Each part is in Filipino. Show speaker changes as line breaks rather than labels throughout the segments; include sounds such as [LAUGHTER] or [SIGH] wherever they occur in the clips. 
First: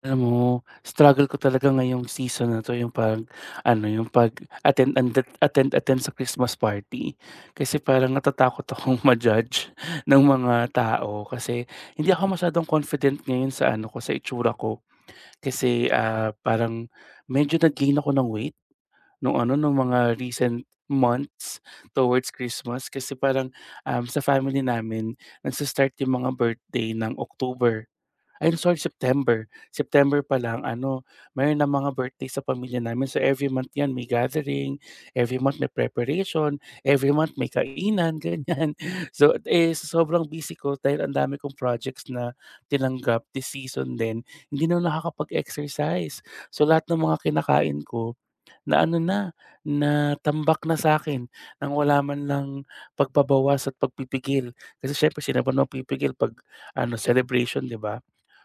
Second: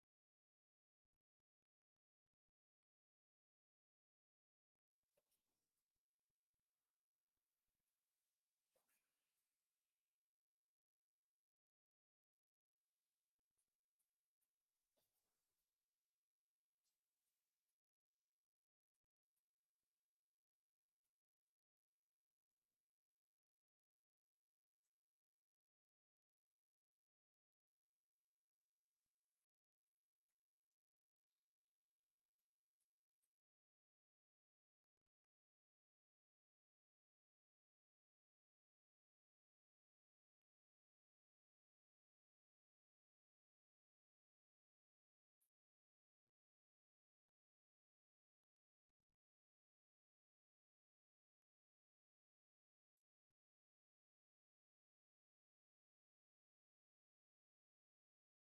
Alam mo, struggle ko talaga ngayong season na 'to yung pag yung pag-attend and attend-attend sa Christmas party. Kasi parang natatakot akong [LAUGHS] ma-judge ng mga tao kasi hindi ako masyadong confident ngayon sa ano ko, sa itsura ko. Kasi, parang medyo nag-gain ako ng weight nung mga recent months towards Christmas kasi parang, sa family namin nagsa-start yung mga birthday ng October. I'm sorry, September. September pa lang ano, mayroon na mga birthday sa pamilya namin. So every month 'yan may gathering, every month may preparation, every month may kainan, [LAUGHS] ganyan. So, eh, sobrang busy ko dahil ang dami kong projects na tinanggap this season din. Hindi na ako nakakapag-exercise. So lahat ng mga kinakain ko na ano na, na tambak na sa akin nang wala man lang pagbabawas at pagpipigil. Kasi syempre sino ba naman pipigil pag ano celebration, 'di ba?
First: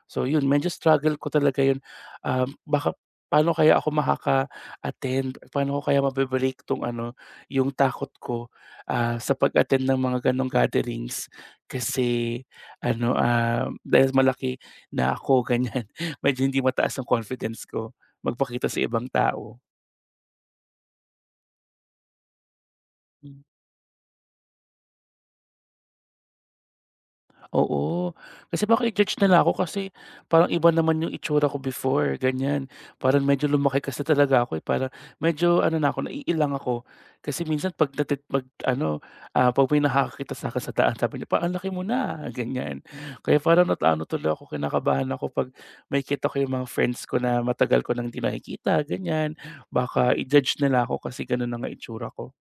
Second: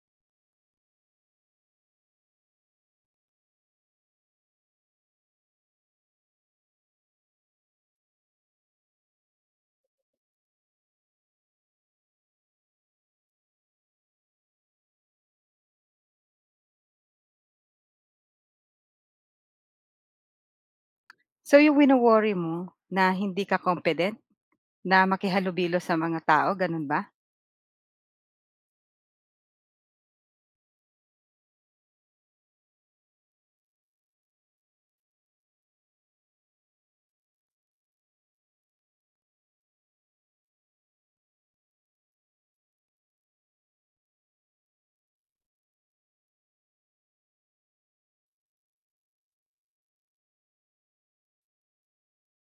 So yun, medyo struggle ko talaga yun. Baka paano kaya ako makaka-attend? Paano ko kaya mabe-break tong ano, yung takot ko, sa pag-attend ng mga ganong gatherings? Kasi ano, dahil malaki na ako, [LAUGHS] ganyan. Medyo hindi mataas ang confidence ko magpakita sa ibang tao.
So, yung wino-worry mo na hindi ka competent na makihalubilo sa mga tao, gano'n ba?
Oo, kasi baka i-judge nila ako kasi parang iba naman yung itsura ko before, ganyan. Parang medyo lumaki kasi talaga ako, eh, parang medyo ano na ako, naiilang ako. Kasi minsan 'pag nati 'pag ano, ah, 'pag may nakakakita sa'kin sa daan sabi niya, "Pa laki mo na," ganyan. Kaya parang nataano tuloy ako, kinakabahan ako 'pag may kita ko yung mga friends ko na matagal ko nang 'di nakikita, ganyan. Baka i-judge nila ako kasi gano'n na nga itsura ko.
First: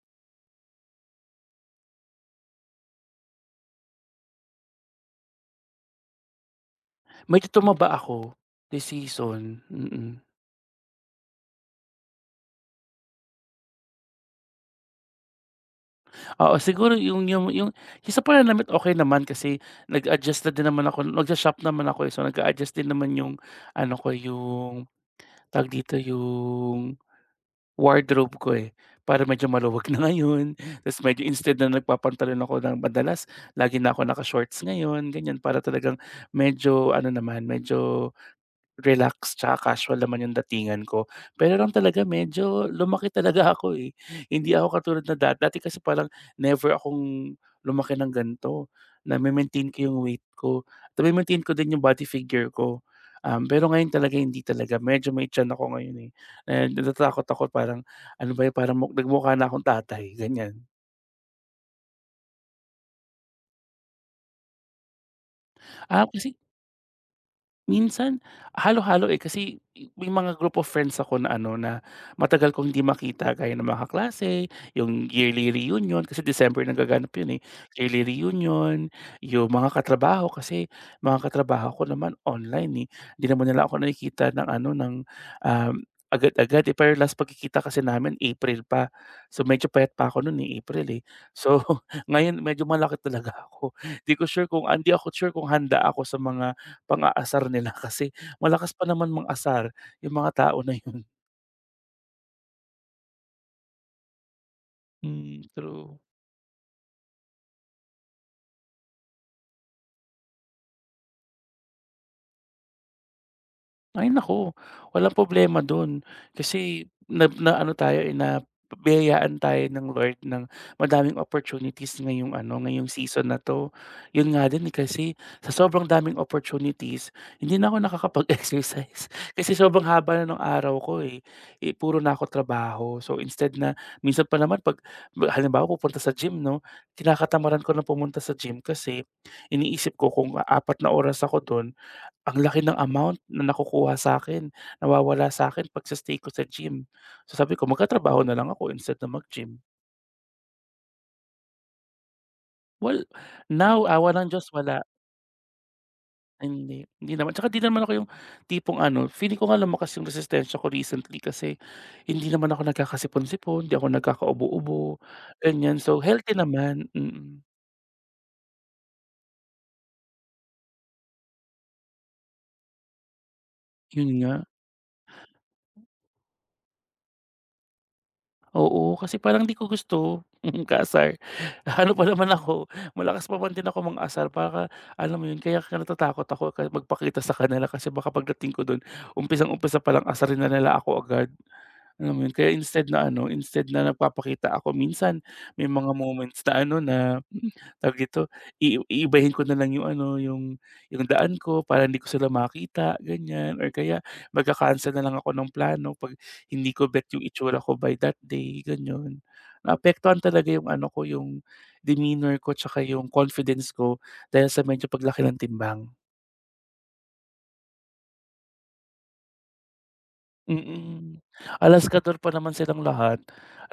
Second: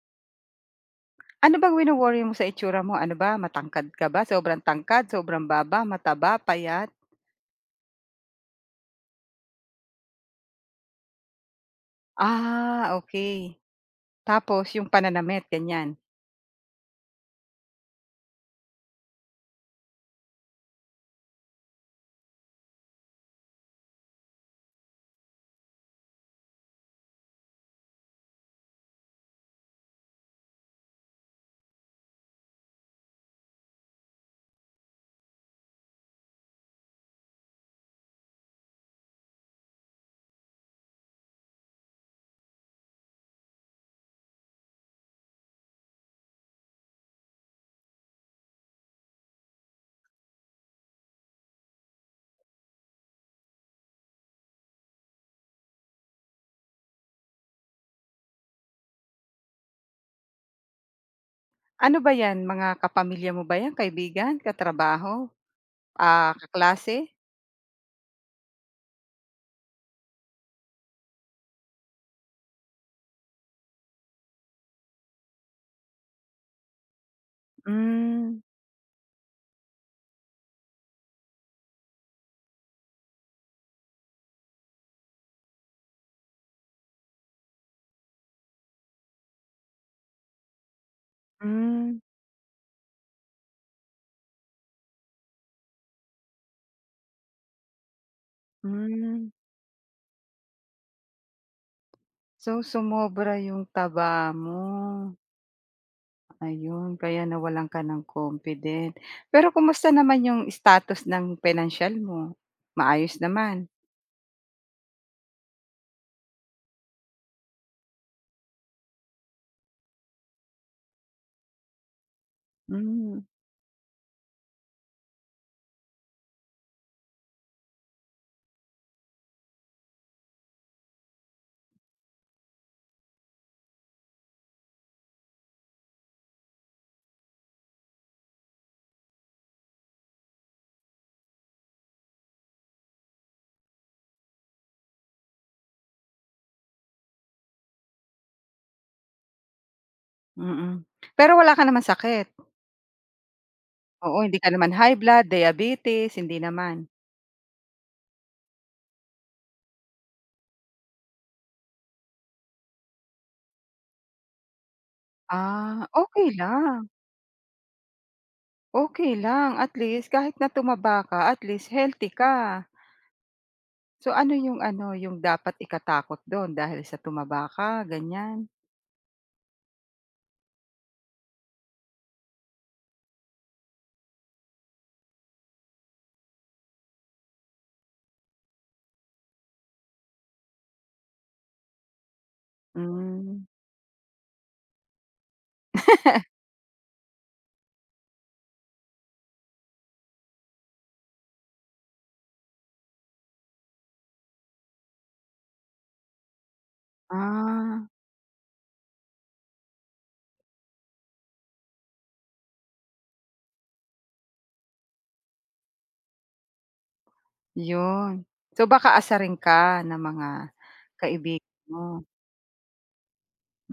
Ano bang wino-worry mo sa itsura mo? Ano ba, matangkad ka ba? Sobrang tangkad, sobrang baba, mataba, payat?
Medyo tumaba ako this season. Mm. Mm.
Ah, okay. Tapos yung pananamit, ganyan.
Oo, siguro yung sa pananamit okay naman kasi nag-adjust na din naman ako, nag shop naman ako, eh. So, nag adjust din naman yung ano ko, yung tawag dito, yung wardrobe ko, eh. Para medyo maluwag na [LAUGHS] ngayon, ta's medyo instead na nagpapantalon ako ng madalas, lagi na ako naka-shorts ngayon, ganyan. Para talagang medyo ano naman, medyo relax tsaka casual naman yung datingan ko. Pero lang talaga medyo lumaki talaga [LAUGHS] ako, eh. Hindi ako katulad na dati kasi parang never akong lumaki ng ganito. Name-maintain ko yung weight ko, name-maintain ko din yung body figure ko. Pero ngayon talaga hindi talaga, medyo may tiyan ako ngayon, eh. Eh, natatakot ako parang ano ba 'yun, parang nagmukha na akong tatay, ganyan.
Ano ba 'yan, mga kapamilya mo ba 'yan, kaibigan, katrabaho,
Ah,
ah,
kasi
kaklase?
minsan halo-halo, eh, kasi may mga group of friends ako na ano, na matagal kong hindi makita gaya ng mga kaklase, yung yearly reunion kasi December nagaganap yun, eh, yearly
Hmm,
reunion, yung mga katrabaho kasi mga katrabaho ko naman online, eh, hindi naman nila ako nakikita ng ano, um, agad-agad, eh, pero last pagkikita kasi namin April pa. So, medyo payat pa ako nun, eh, April, eh. So,
hmm,
[LAUGHS] ngayon medyo malaki talaga ako, 'di ko sure kung ah, hindi ako sure kung handa ako sa mga pang-aasar nila [LAUGHS] kasi malakas pa naman
hmm.
mang-asar yung mga tao na yun.
So, sumobra yung taba mo.
Hmm, true.
Ayun, kaya nawalan ka ng confident. Pero kumusta naman yung status ng pinansiyal mo? Maayos naman?
Ay naku, walang problema dun. Kasi naano tayo, eh, nabiyayaan tayo ng Lord ng madaming opportunities ngayong ano, ngayong
Hmm,
season na 'to. Yun nga din, eh, kasi sa sobrang daming opportunities, hindi na ako nakakapag-exercise [LAUGHS] kasi sobrang haba na ng araw ko, eh. Eh, puro na ako trabaho. So, instead na minsan pa naman 'pag halimbawa pupunta sa gym 'no, kinakatamaran ko na pumunta sa gym kasi iniisip ko kung apat na oras ako dun ang laki ng amount na nakukuha sa akin nawawala sa'kin 'pag sa stay ko sa gym. So sabi ko magtatrabaho na lang ako instead na mag-gym.
mm. Pero wala ka naman sakit?
Well, now awa
Oo,
ng
hindi ka
Diyos
naman
wala,
high blood, diabetes, hindi naman?
hindi, hindi naman. Tsaka 'di naman ako yung tipong ano, feeling ko nga lumakas yung resistensya ko recently kasi hindi naman ako nagkakasipon-sipon, 'di ako nagkakaubo-ubo, ganyan.
Ah,
So
okey
healthy
lang,
naman. Mm,
okey lang. At least kahit na tumaba ka, at least healthy ka.
yun
So,
nga.
ano, yung dapat ikatakot dun dahil sa tumaba ka, ganyan?
Oo, kasi parang di ko gusto [LAUGHS] kaasar. Ano pa naman ako, malakas pa man din ako mga asar para alam mo yun, kaya ka natatakot ako ka magpakita sa kanila kasi baka pagdating ko dun, umpisang-umpisa palang asarin na nila ako agad. Alam mo yun, kaya instead na ano,
Hmm.
instead na nagpapakita ako minsan may mga moments
[LAUGHS]
na ano na, hmm, tawag dito, iibahin ko na lang yung ano, yung daan ko para hindi ko sila makita, ganyan. Or kaya magka-cancel na lang ako ng plano 'pag hindi ko bet yung itsura ko
Ah.
by that day, ganyan. Naapektuhan talaga yung ano ko, yung demeanor ko 'tsaka yung confidence ko dahil sa medyo paglaki ng timbang.
Yun. So, baka asarin ka ng mga
Mm,
kaibigan mo,
alaskador pa naman silang lahat.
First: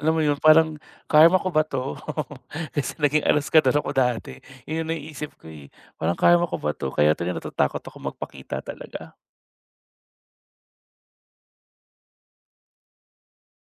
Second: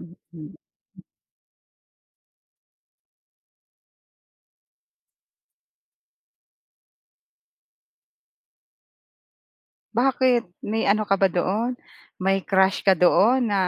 Alam mo yun parang karma ko ba 'to? [LAUGHS] Kasi naging alaskador ako dati, yun yung naiisip ko, eh, parang karma ko ba 'to kaya tuloy natatakot ako magpakita talaga.
Bakit may ano ka ba doon, may crush ka doon na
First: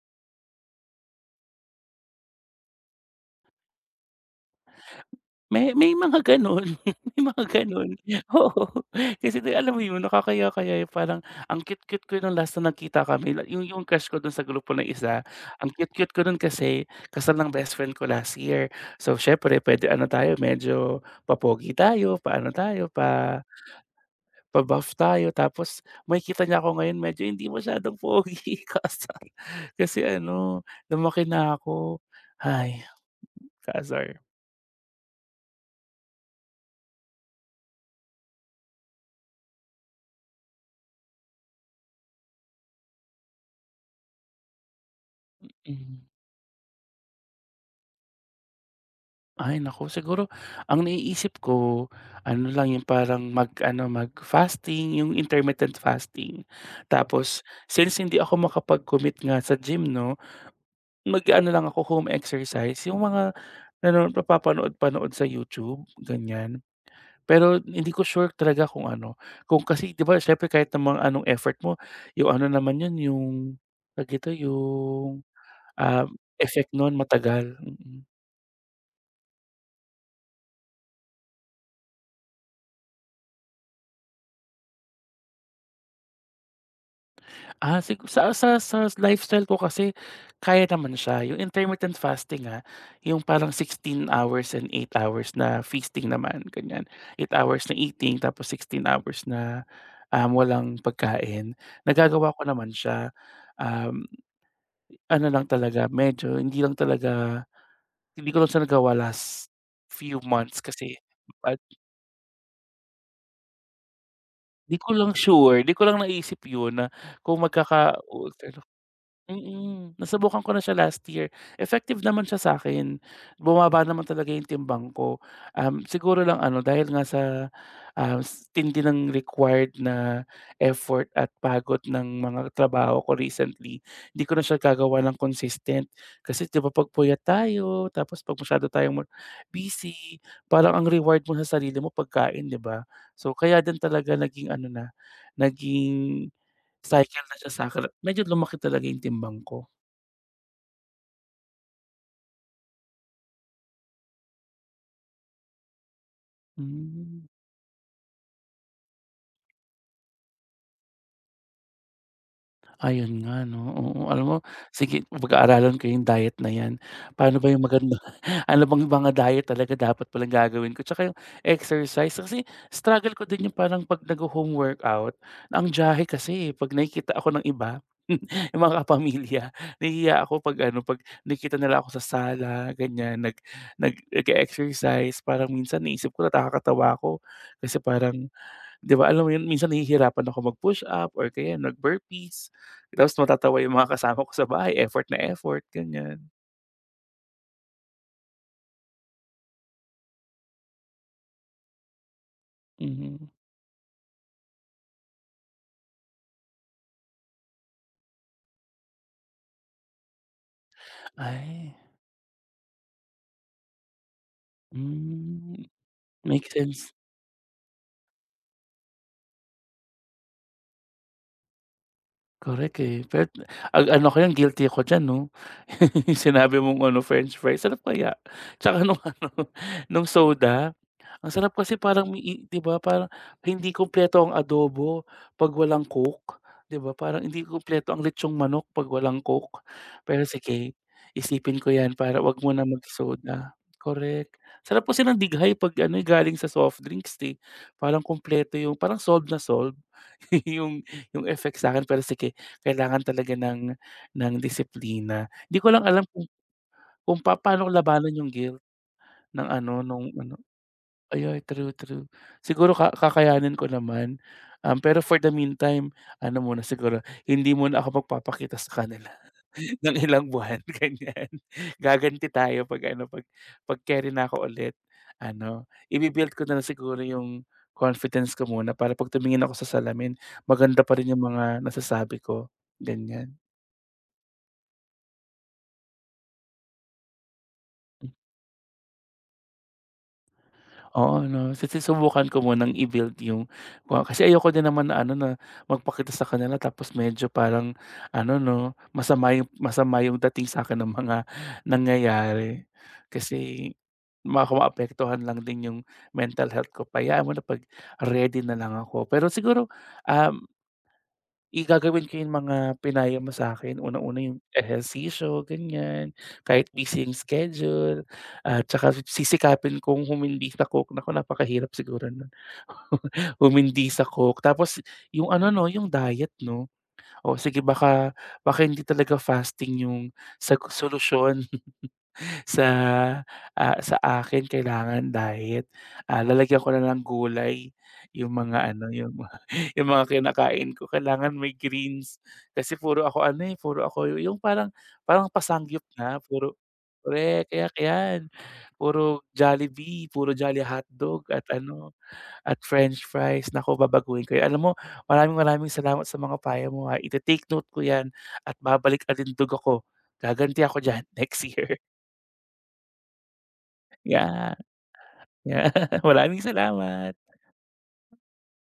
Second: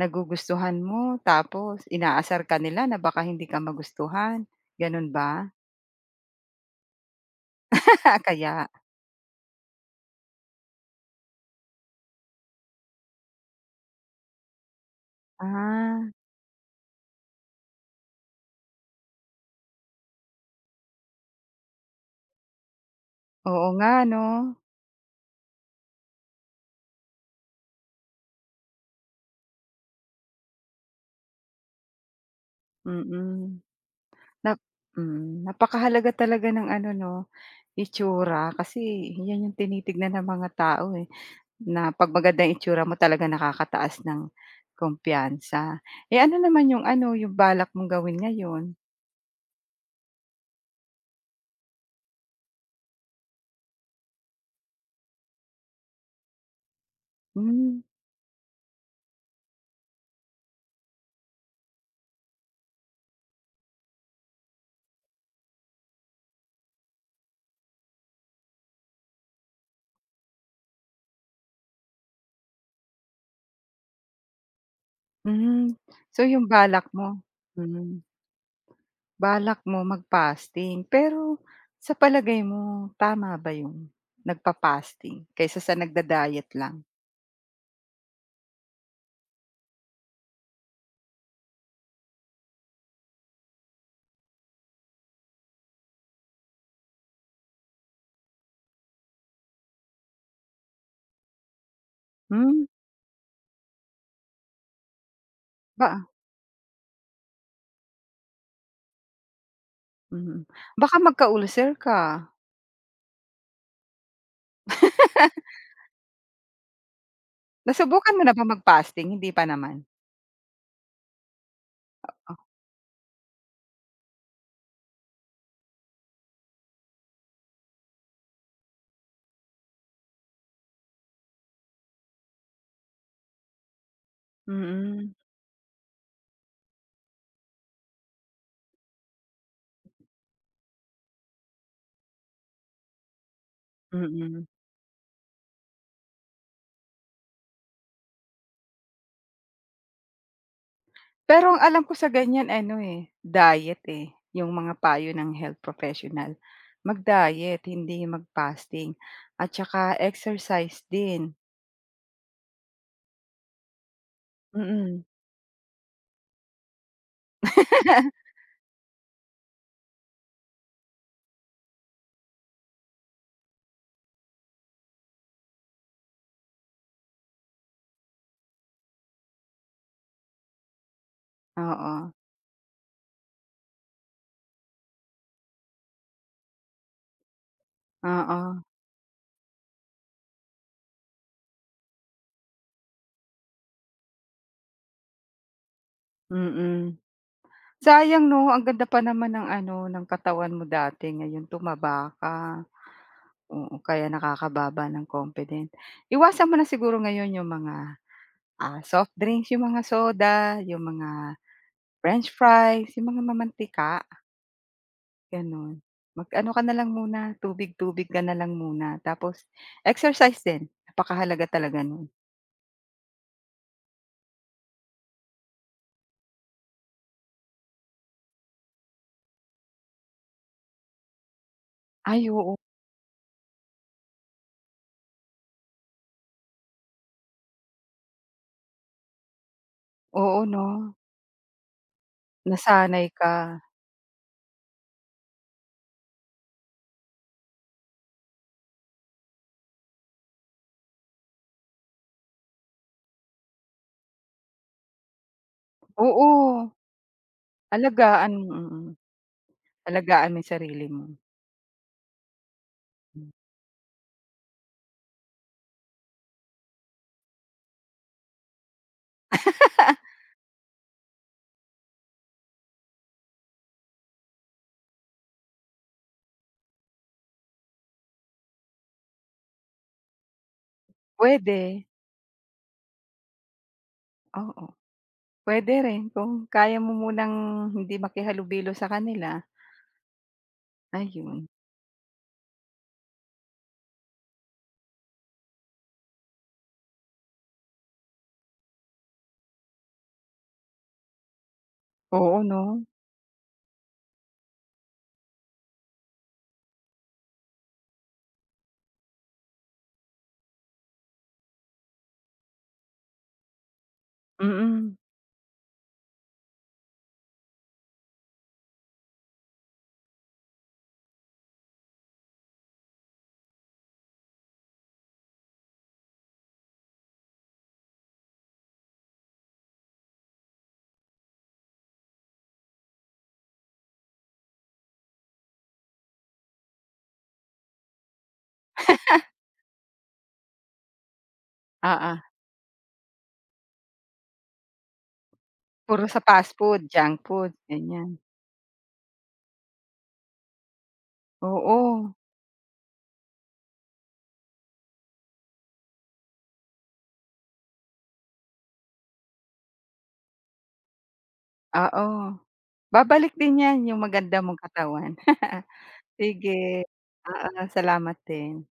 nagugustuhan mo tapos inaasar ka nila na baka hindi ka magustuhan, gano'n ba?
May mga gano'n, [LAUGHS] may mga gano'n,
[LAUGHS] Kaya
oo. Kasi di alam mo yun, nakakaya-kaya yung parang ang cute-cute ko nung last na nagkita kami, la yung crush ko dun sa grupo na isa, ang
ah,
cute-cute ko nun kasi kasal ng best friend ko last year. So siyempre puwede ano tayo, medyo pa-pogi tayo, pa-ano tayo,
oo nga 'no,
pa-buff tayo. Tapos makikita niya ako ngayon medyo hindi masyadong pogi, [LAUGHS] kasar. Kasi ano, lumaki na ako. Hay,
mm.
kasar.
Nap Napakahalaga talaga ng ano 'no, itsura kasi 'yan yung tinitignan ng mga tao, eh. Na 'pag maganda yung itsura mo talaga nakakataas ng kumpiyansa.
Mhm.
Eh, ano naman yung ano, yung balak mong gawin ngayon?
Ay naku, siguro ang naiisip ko ano lang yung parang mag-ano, mag-fasting, yung intermittent fasting. Tapos
Hmm,
since hindi ako makapag-commit nga sa gym 'no, mag-aano lang ako home exercise, yung mga papapanood-panood sa YouTube, ganyan. Pero hindi ko sure talaga kung ano, kung kasi 'di ba siyempre kahit naman anong effort mo, yung ano naman yun, yung tawag dito,
hmm.
um,
So, yung
effect
balak
nun
mo
matagal.
hmm,
Mm.
balak mo mag-fasting pero sa palagay mo tama ba yung nagfa-fasting kaysa sa nagda-diet lang?
Ah, sa lifestyle ko kasi kaya naman siya. Yung intermittent fasting, ah, yung parang 16 hours and 8 hours na feasting naman, ganyan. 8 hours na eating tapos 16 hours na, walang pagkain. Nagagawa ko
Hmm,
naman siya, um, ano lang talaga
ba
medyo hindi ko lang siya nagawa last few
mm.
months
Baka
kasi at
magka-ulcer ka.
'di ko lang sure, 'di ko lang naisip yun na kung magkaka—
Nasubukan mo na ba mag-fasting, hindi pa naman?
Mm, nasubukan ko na siya last year. Effective naman
Oh,
siya sa akin bumaba naman talaga yung timbang ko. Siguro lang ano dahil nga sa, tindi ng required na effort at pagod ng mga trabaho ko recently, hindi ko na siya nagagawa ng
mm,
consistent. Kasi 'di ba 'pag puyat tayo tapos 'pag masyado tayong busy, parang ang reward mo sa sarili mo pagkain, 'di ba? So kaya din talaga
mm.
naging ano na, naging cycle na siya sa'kin at medyo lumaki talaga yung timbang ko.
Pero ang alam ko sa ganyan ano, eh, diet, eh, yung mga payo ng health professional.
Hmm,
Mag-diet, hindi mag-fasting at saka exercise din.
ayun nga 'no, oo. Alam mo
Mm.
sige pag-aaralan ko yung diet na yan. Paano ba yung maganda
[LAUGHS]
[LAUGHS] ano bang mga diet talaga dapat palang gagawin ko tsaka yung exercise kasi struggle ko din yung parang 'pag nagho-home workout, ang jahe kasi, eh, 'pag nakikita ako ng iba, [LAUGHS] yung mga kapamilya, nahihiya ako 'pag ano, 'pag nakikita nila ako sa
Oo,
sala ganyan nag nag nag-e-exercise parang minsan iniisip ko nakakatawa ako kasi parang
oo,
'di ba alam mo yun minsan nahihirapan ako mag-push up or kaya nag-burpees, tapos natatawa yung mga kasama ko sa bahay effort na effort, ganyan.
mm. Sayang 'no, ang ganda pa naman ng ano, ng katawan mo dati ngayon tumaba ka.
Mhm.
Oo, kaya nakakababa ng confident. Iwasan mo na siguro ngayon yung mga, soft drinks, yung mga soda, yung mga
Ay,
french fries, yung mga mamantika.
hmm,
Gano'n.
make
Mag-ano
[LAUGHS]
ka na lang
sense.
muna, tubig-tubig ka na lang muna tapos exercise din, napakahalaga talaga no'n.
Correct, eh, pero ang ano ko yan guilty ako diyan 'no, [LAUGHS] yung sinabi mong ano french fries, sarap kaya? Tsaka nung [LAUGHS] ano, nung soda. Ang sarap kasi parang may
Ay
i
oo,
'di ba parang hindi kumpleto ang adobo 'pag walang coke, 'di ba? Parang hindi kumpleto ang litsong manok 'pag walang coke. Pero
oo 'no,
sige, isipin ko 'yan para 'wag muna
nasanay ka.
mag-soda. Correct. Sarap kasi ng dighay 'pag ano, eh, galing sa soft drinks, eh. Parang kumpleto yung parang solved na solved [LAUGHS] yung yung effect sa'kin. Pero sige, kailangan talaga ng disiplina. Di ko lang alam kung
Oo,
paano ko labanan yung
alagaan mo,
guilt
mm.
ng ano, nung
Alagaan
ano—
mo 'yung sarili mo.
Ay, true, true. Siguro ka kakayanin ko naman, pero for the meantime ano muna siguro, hindi muna ako magpapakita sa kanila [LAUGHS] ng
[LAUGHS]
ilang buwan, [LAUGHS] ganyan. Gaganti tayo 'pag ano, 'pag carry na ako ulit, ano, ibi ko na lang siguro yung confidence ko muna para 'pag tumingin ako sa salamin maganda pa rin yung mga
Puwede,
nasasabi ko, ganyan.
oo. Pwede rin kung kaya mo munang hindi makihalubilo sa kanila,
Oo
ayun.
'no, susubukan ko munang i-build yung kasi ayoko din naman na ano na magpakita sa kanila tapos medyo parang ano 'no, masama yung dating sa'kin ng mga
Oo 'no,
nangyayari. Kasi baka maapektuhan lang din yung mental health ko. Payaan mo na 'pag ready na lang ako. Pero siguro, um gagawin ko yung mga pinayo mo sa'kin. Unang-una yung
mm.
ehersisyo, ganyan, kahit busy yung schedule at tsaka sisikapin kong humindi sa Coke. Naku, napakahirap siguro nun, [LAUGHS] humindi sa Coke. Tapos yung ano 'no, yung diet 'no. O sige baka baka hindi talaga fasting yung sa solusyon. Sa, ah, sa akin kailangan diet, ah, lalagyan ko na ng gulay yung mga ano, yung mga [LAUGHS] yung mga kinakain ko kailangan may
Ah, ah.
greens. Kasi puro ako ano, eh, puro ako yung parang parang pasangyup
Puro
na
sa fast
puro
food, junk
korek,
food,
yak
ganiyan.
'yan. Puro Jollibee, puro Jolly Hotdog at ano,
Oo,
at french fries. Naku, babaguhin ko 'yan. Alam mo, maraming maraming salamat sa mga payo mo, ha. Ite-take note ko 'yan at babalik-alindog ako. Gaganti ako diyan [LAUGHS] next year.
oo. Babalik din 'yan, yung maganda
Yeah.
mong katawan. [LAUGHS]
Yeah, [LAUGHS] maraming
Sige,
salamat.
oo, salamat din.